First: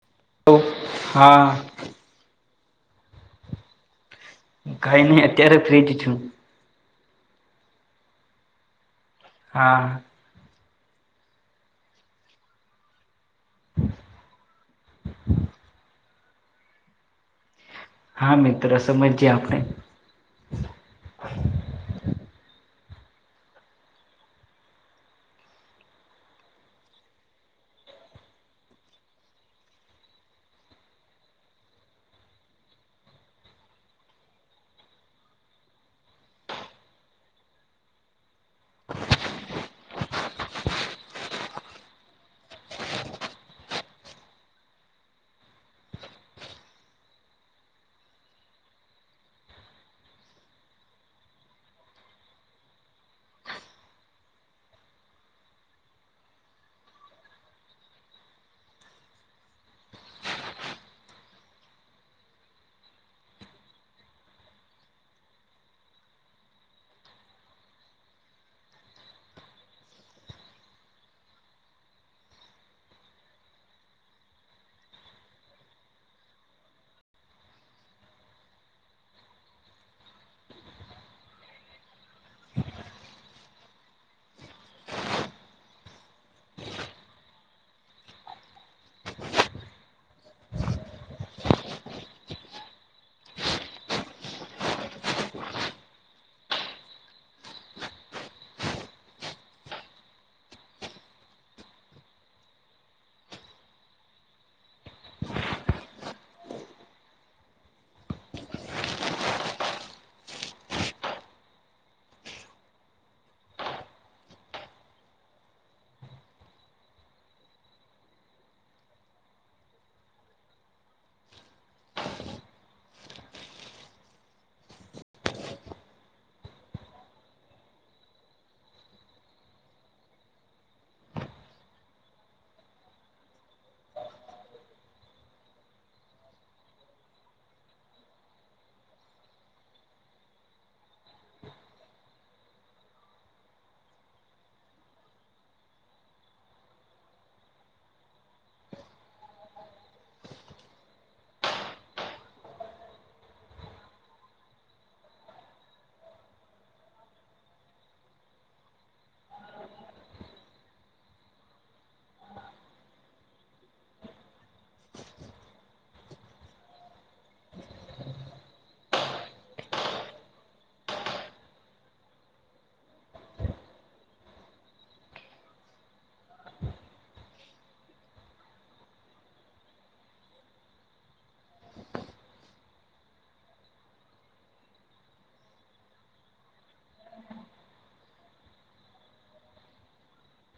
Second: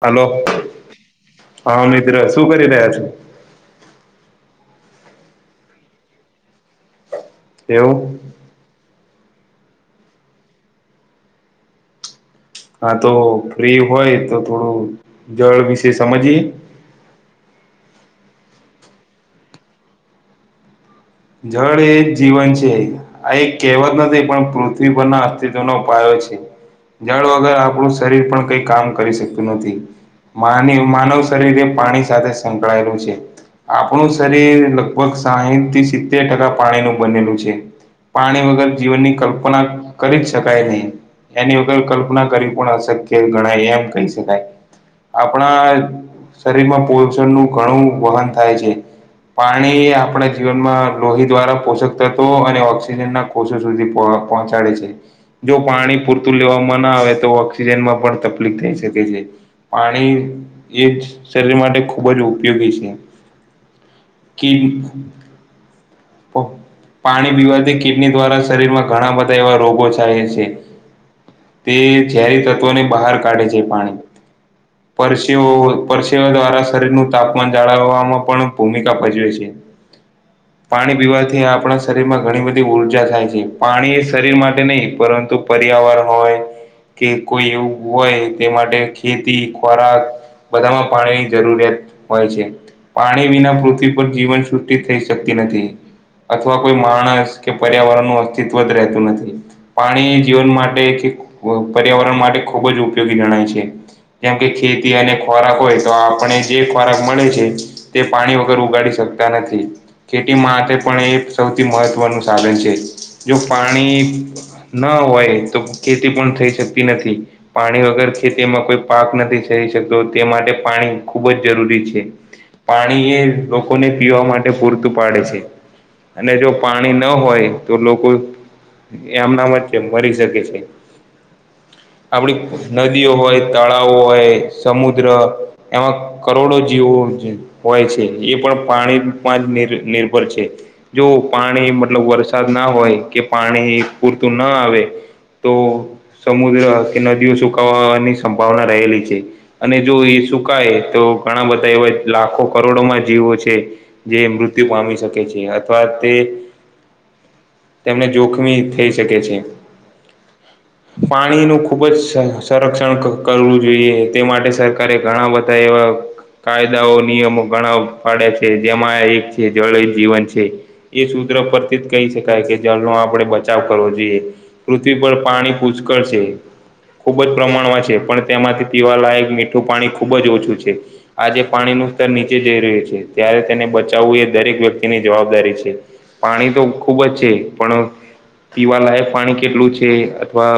Hello. તો હા. હા મિત્ર શું કરી રહ્યા છો. કાઈ નઈ અત્યારે ફ્રીજ છું. તેવુ હા. હા તો ફ્રી હોય તો થોડું જળ વિશે સમજીએ. હા મિત્ર સમજીએ આપણે જળ એ જ જીવન છે. આ એ કહેવત નથી પણ પૃથ્વી પરના અસ્તિત્વનો પાયો છે. જલ વગર આપણું શરીર પણ કઈ કામ કરી શક્તું નથી. માન માનવ શરીર એ પાણી સાથે સંકળાયેલું છે. આપણું શરીર લગભગ સાહીઠ થી સિત્તેર ટકા પાણીનું બનેલું છે. પાણી વગર જીવનની કલ્પના કરી જ શકાય નહી. એની વગર કલ્પના કરી પણ અશક્ય ગણાય એમ કહી શકાય. આપણા શરીરમાં પોષણ નું ઘણું વહન થાય છે પાણી આપણા જીવનમાં લોહી દ્વારા પોષક તત્વ અને ઓક્સિજન ના કોષો સુધી પહોંચાડે છે. જો પાણી પૂરતું લેવામાં ના આવે તો ઓક્સિજનમાં પણ તકલીફ થઈ શકે છે. પાણી એ જ શરીર માટે ખુબ જ ઉપયોગી છે. કે વીક પાણી પીવાથી કિડની દ્વારા શરીરમાં ઘણા બધા એવા રોગો થાય છે. તે ઝેરી તત્વોને બહાર કાઢે છે પાણીમાંથી પરસેવો પરસેવોઓ દ્વારા શરીરનું તાપમાન જાળવવામાં પણ ભૂમિકા ભજવે છે. પાણી પીવાથી આપણા શરીરમાં ઘણી બધી ઉર્જા થાય છે પાણી એ શરીર માટે નહીં પરંતુ પર્યાવરણ હોય કે કોઈ એવું હોય તે માટે ખેતી ખોરાક બધામાં પાણીની જરૂરિયાત હોય છે પાણી વિના પૃથ્વી પર જીવન સૃષ્ટિ થઈ શકે કે નથી અથવા કોઈ માણસ કે પર્યાવરણ નું અસ્તિત્વ જ રહેતું નથી. પાણી જીવન માટે કે પર્યાવરણ માટે ખૂબ જ ઉપયોગી જણાય છે જેમ કે ખેતી અને ખોરાક હોય તો આપણે જે ખોરાક મળે છે. તે પાણી વગર ઉગાડી શકતા નથી. ખેતી માટે પણ એ સૌથી મહત્વનું સાધન છે જો પાણી ના હોય તો ખેતી પણ થઈ શકતી નથી. પાણી વગર ખેતીમાં કોઈ પાક નથી થઈ શકતો તે માટે પાણી ખૂબ જ જરૂરી છે. પાણી એ લોકોને પીવા માટે પૂરતું પાડે છે અને જો પાણી ન હોય તો લોકો એમ ના વ છે મરી શકે છે. આપડી નદીઓ હોય તળાવ હોય સમુદ્ર એમાં કરોડો જીવો હોય છે એ પણ પાણી માલ નિર્ભર છે જો પાણી મતલબ વરસાદ ના હોય કે પાણી પૂરતું ના આવે તો સમુદ્ર કે નદીઓ સુકવાની સંભાવના રહેલી છે અને જો એ સુકાય તો ઘણા બધા એવા લાખો કરોડોમાં જીવો છે જે મૃત્યુ પામી શકે છે અથવા તે તેમને જોખમી થઈ શકે છે. પાણી ન ખુબ જ સંરક્ષણ કરવું જોઈએ તે માટે સરકારે ઘણા બધા એવા કાયદાઓ નિયમો ઘણા પાાડ્યા છે. જેમાં એક છે જળ જીવન છે. એ સૂત્ર પરથી જ કહી શકાય કે જળનો આપણે બચાવ કરવો જોઈએ પૃથ્વી પર પાણી પૂચ્કળ છે. ખૂબ જ પ્રમાણમાં છે પણ તેમાંથી પીવાલાયક મીઠું પાણી ખૂબ જ ઓછું છે આજે પાણી ન સ્તર નીચે જઈ રહ્યું છે ત્યારે તેને બચાવવું એ દરેક વ્યક્તિની જવાબદારી છે પાણી તો ખૂબ જ છે પણ પીવાલાયક પાણી કેટલું છે અથવા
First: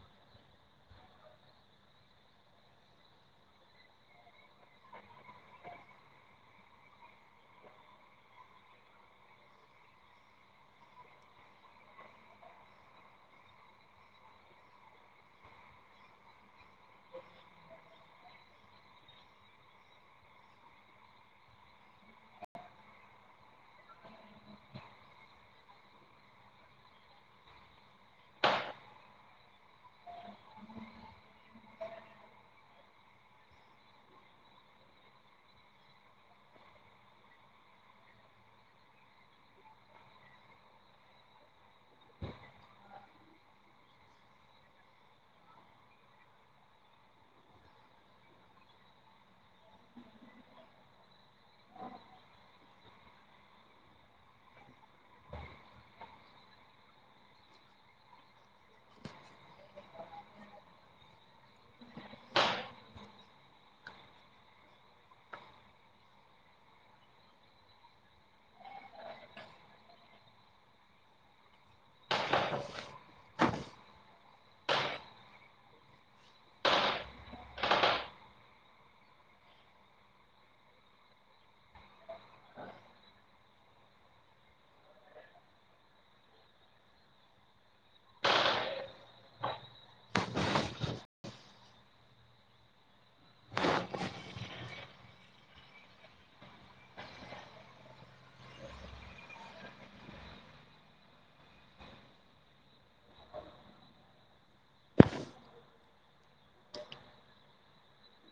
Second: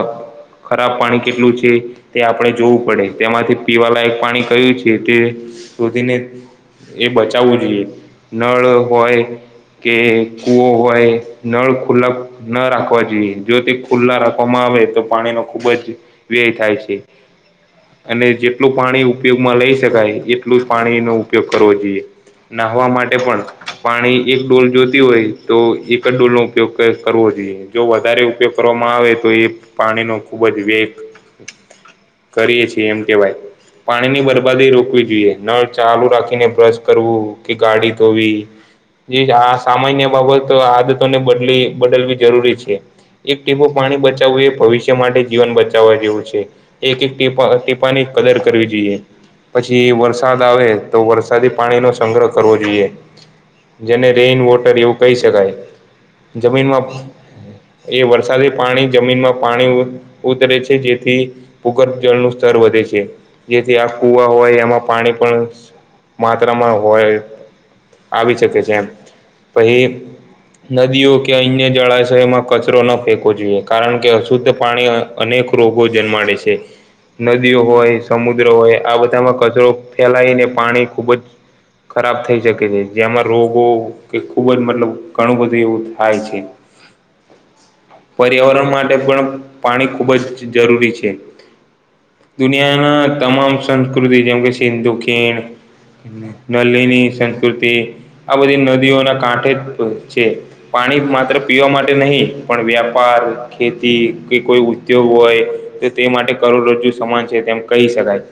ખરાબ પાણી કેટલું છે તે આપણે જોવું પડે તેમાંથી પીવાલા એક પાણી કય્યું છે તે શોધીને એ બચાવવું જોઈએ નળ હોય કે કૂવો હોય નળ ખુલક ના રાખવા જોઈએ જો તે ખુલ્લા રાખવામાં આવે તો પાણી ન ખુબ જ વ્યય થાય છે અને જેટલું પાણી ઉપયોગમાં લઈ શકાય એટલું જ પાણીનો ઉપયોગ કરવો જોઈએ નહવા માટે પણ પાણી એક ડોલ જોતી હોય તો એક જ ડોલ નો ઉપયોગ કરવો જોઈએ જો વધારે ઉપયોગ કરવામાં આવે તો એ પાણીનો ખૂબ જ વેસ્ટ કરીએ છીએ એમ કેવાય પાણી ની બરબાદી રોકવી જોઈએ નળ ચાલુ રાખીને બ્રશ કરવું કે ગાડી તો ભી જી આ સામાન્ય બાબત આદતોને બદલી બદલવી જરૂરી છે એક ટટેબો પાણી બચાવવું એ ભવિષ્ય માટે જીવન બચાવવા જેવું છે. એક એક ટીપા ટીપાની કદર કરવી જોઈએ પછી વરસાદ આવે તો વરસાદી પાણી નો સંગ્રહ કરવો જોઈએ જેને રેઈન વોટર એવું કહી શકાય જમીનમાં એ વરસાદી પાણી જમીન માં પાણી ઉતરે છે જેથી ભૂગ જળનું સ્તર વધે છે જેથી આ કુવા હોય એમાં પાણી પણ માત્રામાં હોય આવી શકે છે પછી નદીઓ કે અન્ય જળાશયોમાં કચરો ન ફેંવો જોઈએ કારણ કે અશુદ્ધ પાણી અનેક રોગો જન્માડે છે. નદીઓ હોય સમુદ્ર હોય આ બધામાં કચરો ફેલાઈને પાણી ખૂબ જ ખરાબ થઈ શકે છે જેમાં રોગો કે ખૂબ જ મતલબ ઘણું બધું એવું થાય છે. હ પર્યાવરણ માટે પણ પાણી ખૂબ જ જરૂરી છે. દુનિયાના તમામ સંસ્કૃતિ જેમ કે સિંધુ ખીણ નલીની સંસ્કૃતિ આ બધી નદીઓના કાંઠે જ છે પાણી માત્ર પીવા માટે નહીં પણ વ્યાપાર ખેતી કે કોઈ ઉદ્યોગ હોય તો તે માટે કરોડરોજુ સમાન છે તેમ કહી શકાય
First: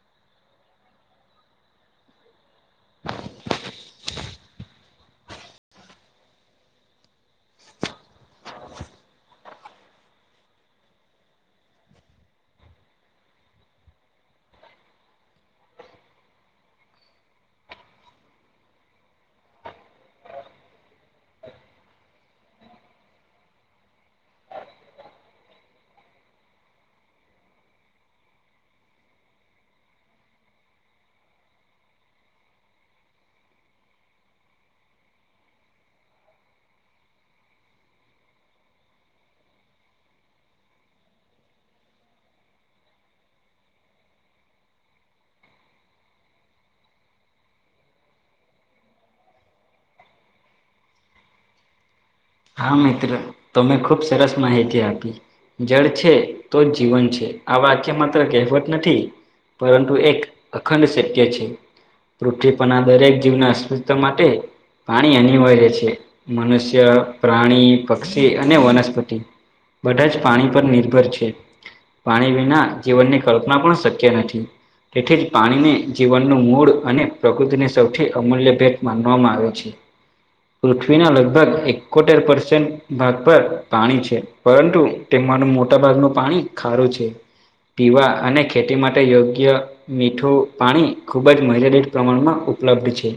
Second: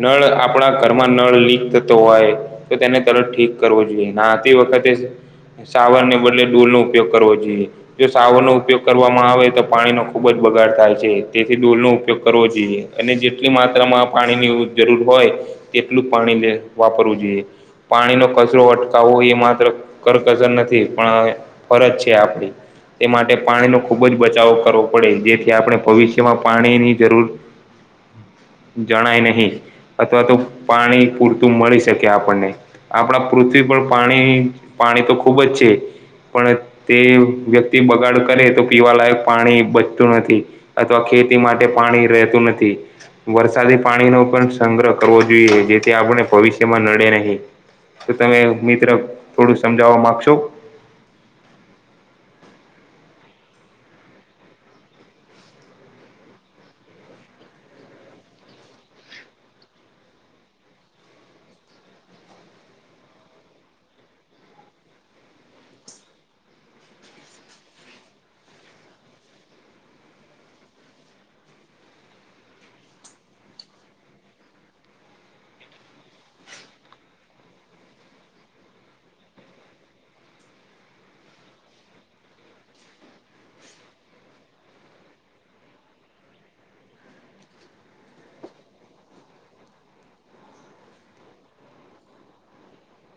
નળ આપણા ઘરમાં નળ લીક થતો હોય તો તેને તરત ઠીક કરવો જોઈએ નાતી વખતે સાવર ને બદલે ડોલ નો ઉપયોગ કરવો જોઈએ. જો સાવરનો ઉપયોગ કરવામાં આવે તો પાણીનો ખુબ જ બગાડ થાય છે તેથી ડોલ નો ઉપયોગ કરવો જોઈએ. અને જેટલી માત્રામાં પાણીની જરૂર હોય તેટલું પાણી વાપરવું જોઈએ. પાણીનો કચરો અટકાવવો એ માત્ર કરકસર નથી પણ ફરજ છે આપડી તે માટે પાણીનો ખૂબ જ બચાવો કરવો પડે જેથી આપણે ભવિષ્યમાં પાણીની જરૂર જણાય નહી અથવા તો પાણી પૂરતું મળી શકે આપણને આપણા પૃથ્વી પર પાણી પાણી તો ખુબ જ છે. પણ તે વ્યક્તિ બગાડ કરે તો પીવાલાયક પાણી બચતું નથી. અથવા ખેતી માટે પાણી રહેતું નથી વરસાદી પાણી નો પણ સંગ્રહ કરવો જોઈએ. જોઈએ જેથી આપણે ભવિષ્યમાં નડે નહીં. તો તમે મિત્ર થોડું સમજાવવા માંગશો. હા મિત્ર તમે ખુબ સરસ માહિતી આપી. જળ છે તો જ જીવન છે આ વાકય માત્ર કહેવત નથી. પરંતુ એક અખંડ સત્ય છે. પૃથ્વી પરના દરેક જીવના અસ્તિત્વ માટે પાણી અનિવાર્ય છે મનુષ્ય પ્રાણી પક્ષી અને વનસ્પતિ બધા જ પાણી પર નિર્ભર છે. પાણી વિના જીવનની કલ્પના પણ શક્ય નથી. તેથી જ પાણીને જીવનનું મૂળ અને પ્રકૃતિને સૌથી અમૂલ્ય ભેટ માનવામાં આવે છે. પૃથ્વીના લગભગ એક કોતેર પર્સેન્ટ ભાગ પર પાણી છે, પરંતુ તેમાં મોટા ભાગનું પાણી ખારું છે પીવા અને ખેતી માટે યોગ્ય મીઠું પાણી ખૂબ જ મર્યાદિત પ્રમાણમાં ઉપલબ્ધ છે.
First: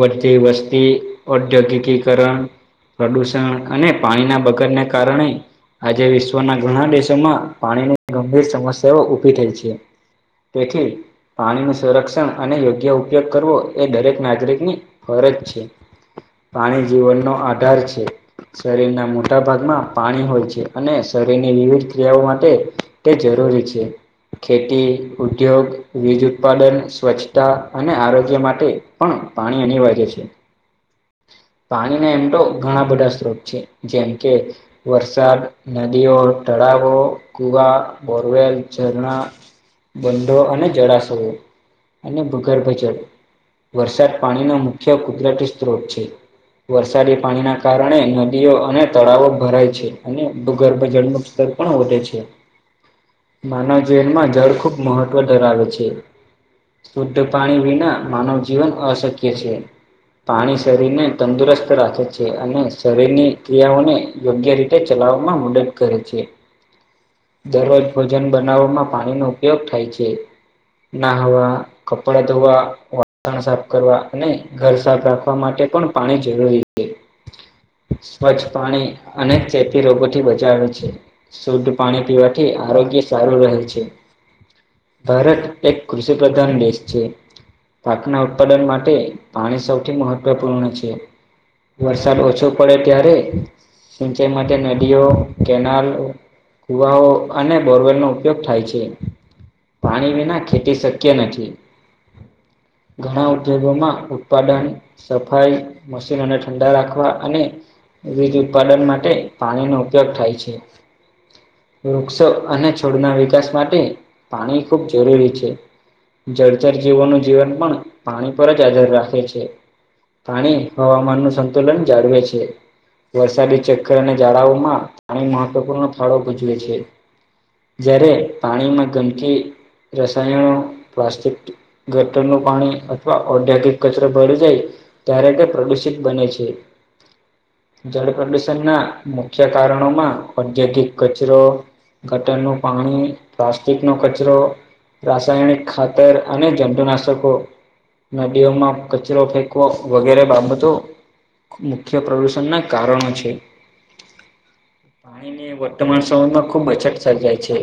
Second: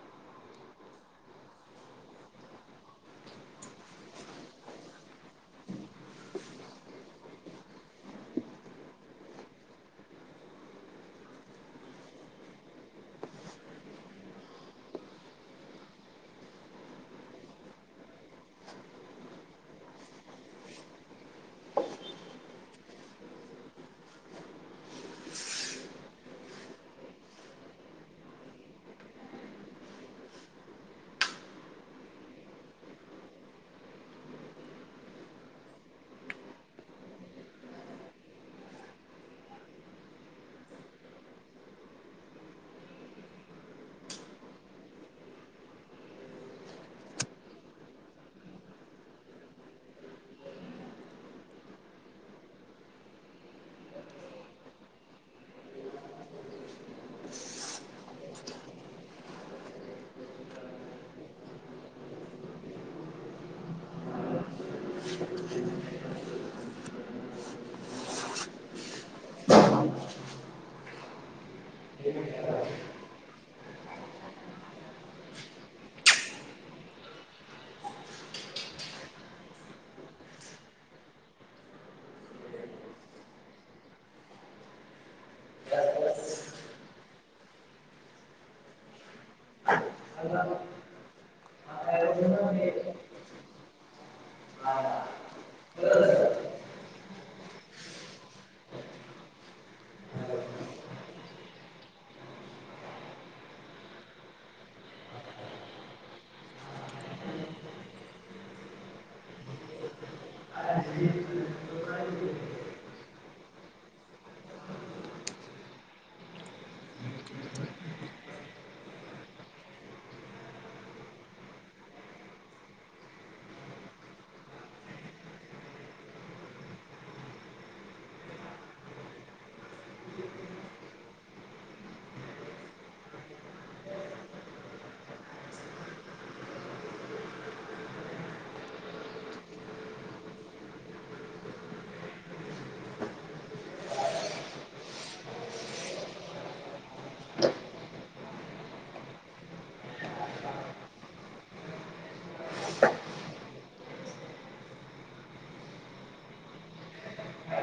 વધતી વસ્તી ઔદ્યોગિકીકરણ પ્રદૂષણ અને પાણીના બગાડને કારણે આજે વિશ્વના ઘણા દેશોમાં પાણીની ગંભીર સમસ્યાઓ ઊભી થઈ છે. તેથી પાણીનું સંરક્ષણ અને યોગ્ય ઉપયોગ કરવો એ દરેક નાગરિકની ફરજ છે. પાણી જીવનનો આધાર છે. શરીરના મોટા ભાગમાં પાણી હોય છે અને શરીરની વિવિધ ક્રિયાઓ માટે તે જરૂરી છે. ખેતી, ઉદ્યોગ, વીજ ઉત્પાદન, સ્વચ્છતા અને આરોગ્ય માટે પણ પાણી અનિવાર્ય છે. પાણીના એમ તો ઘણા બધા સ્ત્રોત છે જેમ કે વરસાદ, નદીઓ, તળાવો, કુવા, બોરવેલ, ઝરણા બંંધો અને જળાશયો અને ભૂગર્ભ જળ. વરસાદ પાણીનો મુખ્ય કુદરતી સ્ત્રોત છે. વરસાદી પાણી ના કારણે નદીઓ અને તળાવો ભરાય છે અને ભૂગર્ભ જળનું જળ પણ વધે છે. [inaudible] માનવ જીવનમાં જળ ખુબ મહત્વ ધરાવે છે. શુદ્ધ પાણી વિના માનવ જીવન અશક્ય છે. પાણી શરીર ને તંદુરસ્ત રાખે છે, અને શરીરની ક્રિયાઓને યોગ્ય રી એ ચલાવવામાં મદદ કરે છે. [inaudible] દરરોજ ભોજન બનાવવામાં પાણીનો ઉપયોગ થાય છે. નાહવા, કપડા ધોવા વાસણ સાફ કરવા અને ઘર સાધારણ [unintelligible] માટે પણ પાણી જરૂરી છે. સ્વચ્છ પાણી અને ચેપી રોગોથી બચાવે છે. શુદ્ધ પાણી પીવાથી આરોગ્ય સારું રહે છે. ભારત એક કૃષિ પ્રધાન દેશ છે. પાકના ઉત્પાદન માટે પાણી સૌથી મહત્વપૂર્ણ છે. વરસાદ ઓછો પડે ત્યારે સિંચાઈ માટે નદીઓ, કેનાલ કુવાઓ અને બોરવેલ નો ઉપયોગ થાય છે. પાણી વિના ખેતી શક્ય નથી. ઘણા ઉદ્યોગોમાં ઉત્પાદન સફાઈ, મશીનોને ઠંડા રાખવા અને વીજ ઉત્પાદન માટે પાણીનો ઉપયોગ થાય છે. વૃક્ષો અને છોડના વિકાસ માટે પાણી ખૂબ જરૂરી છે. જળચર જીવોનું જીવન પણ પાણી પર જ આધર રાખે છે. પાણી હવામાન નું સંતુલન જાળવે છે. વરસાદી ચક્રને જાળવવામાં પાણી મહત્વપૂર્ણ ફાળો ભજવે છે. જ્યારે પાણીમાં ગંદકી, રસાયણો, પ્લાસ્ટિક ગટર નું પાણી અથવા ઔદ્યોગિક કચરો ભળી જાય ત્યારે તે પ્રદુષિત બને છે. જળ પ્રદૂષણના મુખ્ય કારણોમાં ઔદ્યોગિક કચરો, ગટર નું પાણી, પ્લાસ્ટિક નો કચરો રાસાયણિક ખાતર અને જંતુનાશકો નદીઓમાં કચરો ફેંકી વગેરે બાબતો મુખ્ય પ્રદૂષણના કારણો છે. પાણી ની વર્તમાન સમયમાં ખુબ અછત સર્જાય છે.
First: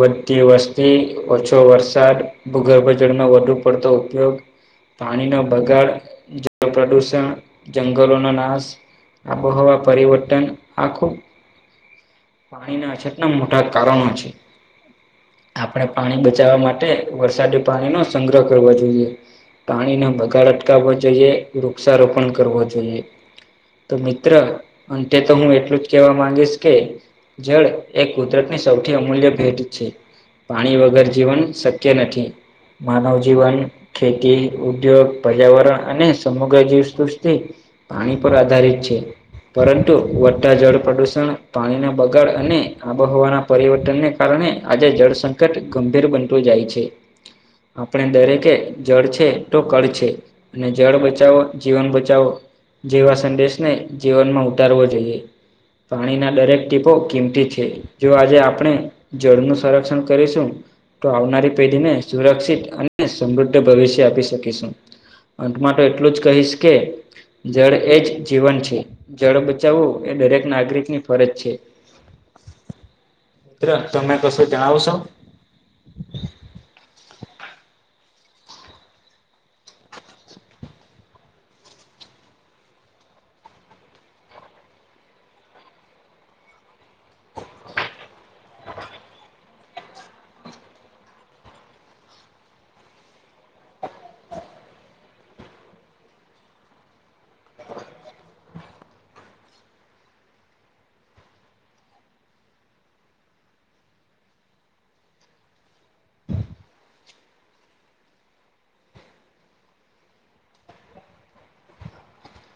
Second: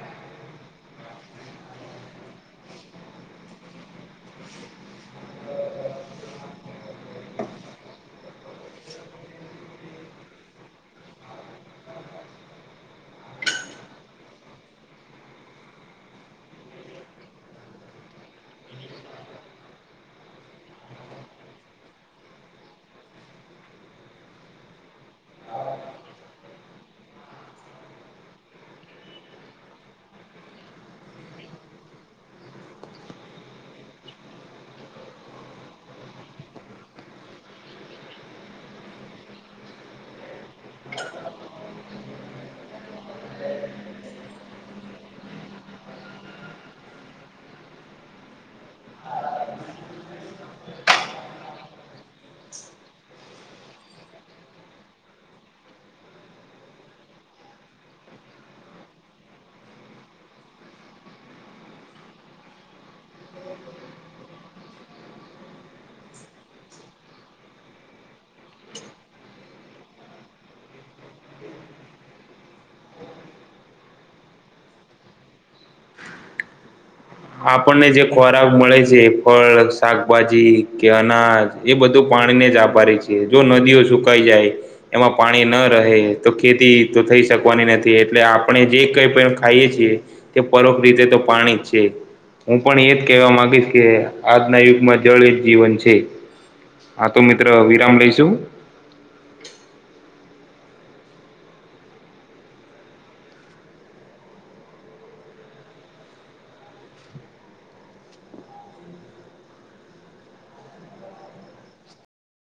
વધતી વસ્તી, ઓછો વરસાદ, ભૂગર્ભ જળનો વધુ પડતો ઉપયોગ પાણીનો બગાડ, જળ પ્રદૂષણ, જંગલોનો નાશ આબોહવા પરિવર્તન આ ખુબ પાણી ના અછત ના મોટા કારણો છે. આપણે પાણી બચાવવા માટે વરસાદી પાણીનો સંગ્રહ કરવો જોઈએ. પાણીનો બગાડ અટકાવવો જોઈએ. વૃક્ષારોપણ કરવો જોઈએ. તો મિત્ર અંતે તો હું એટલું જ કેવા માંગીશ કે જળ એ કુદરતની સૌથી અમૂલ્ય ભેટ છે પાણી વગર જીવન શક્ય નથી. માનવ જીવન, ખેતી ઉદ્યોગ, પર્યાવરણ અને સમગ્ર જીવસૃષ્ટિ પાણી પર આધારિત છે. પરંતુ વધતાા જળ પ્રદુષણ પાણીના બગાડ અને આબોહવાના પરિવર્તનને કારણે આજે જળ સંંકટ ગંભીર બનતું જાય છે. આપણે દરેકે જળ છે તો કળ છે. અને જળ બચાવો, જીવન બચાવો. જેવા સંદેશ ને જીવનમાં ઉતારવો જોઈએ પાણીના દરેક ટીપો કિંમતી છે. જો આજે આપણે જળનું સંરક્ષણ કરીશું, તો આવનારી પેઢી ને સુરક્ષિત અને સમૃદ્ધ ભવિષ્ય આપી શકીશું. અંતમાં તો એટલું જ કહીશ કે જળ એ જ જીવન છે જળ બધી બચાવવું એ દરેક નાગરિકની ફરજ છે. ત્ર તમે કશું જાણો સો? આપણને જે ખોરાક મળે છે, ફળ શાકભાજી કે અનાજ એ બધું પાણીને જ આભારી છે, જો નદીઓ સુકાઈ જાય એમાં પાણી ન રહે તો ખેતી તો થઈ શકવાની નથી. એટલે આપણે જે કઈ પણ ખાઈએ છીએ તે પરોપ રીતે તો પાણી જ છે. હું પણ એજ કહેવા માંગીશ કે આજના યુગમાં જળ એ જીવન છે. હા તો મિત્ર વિરામ લઈશું?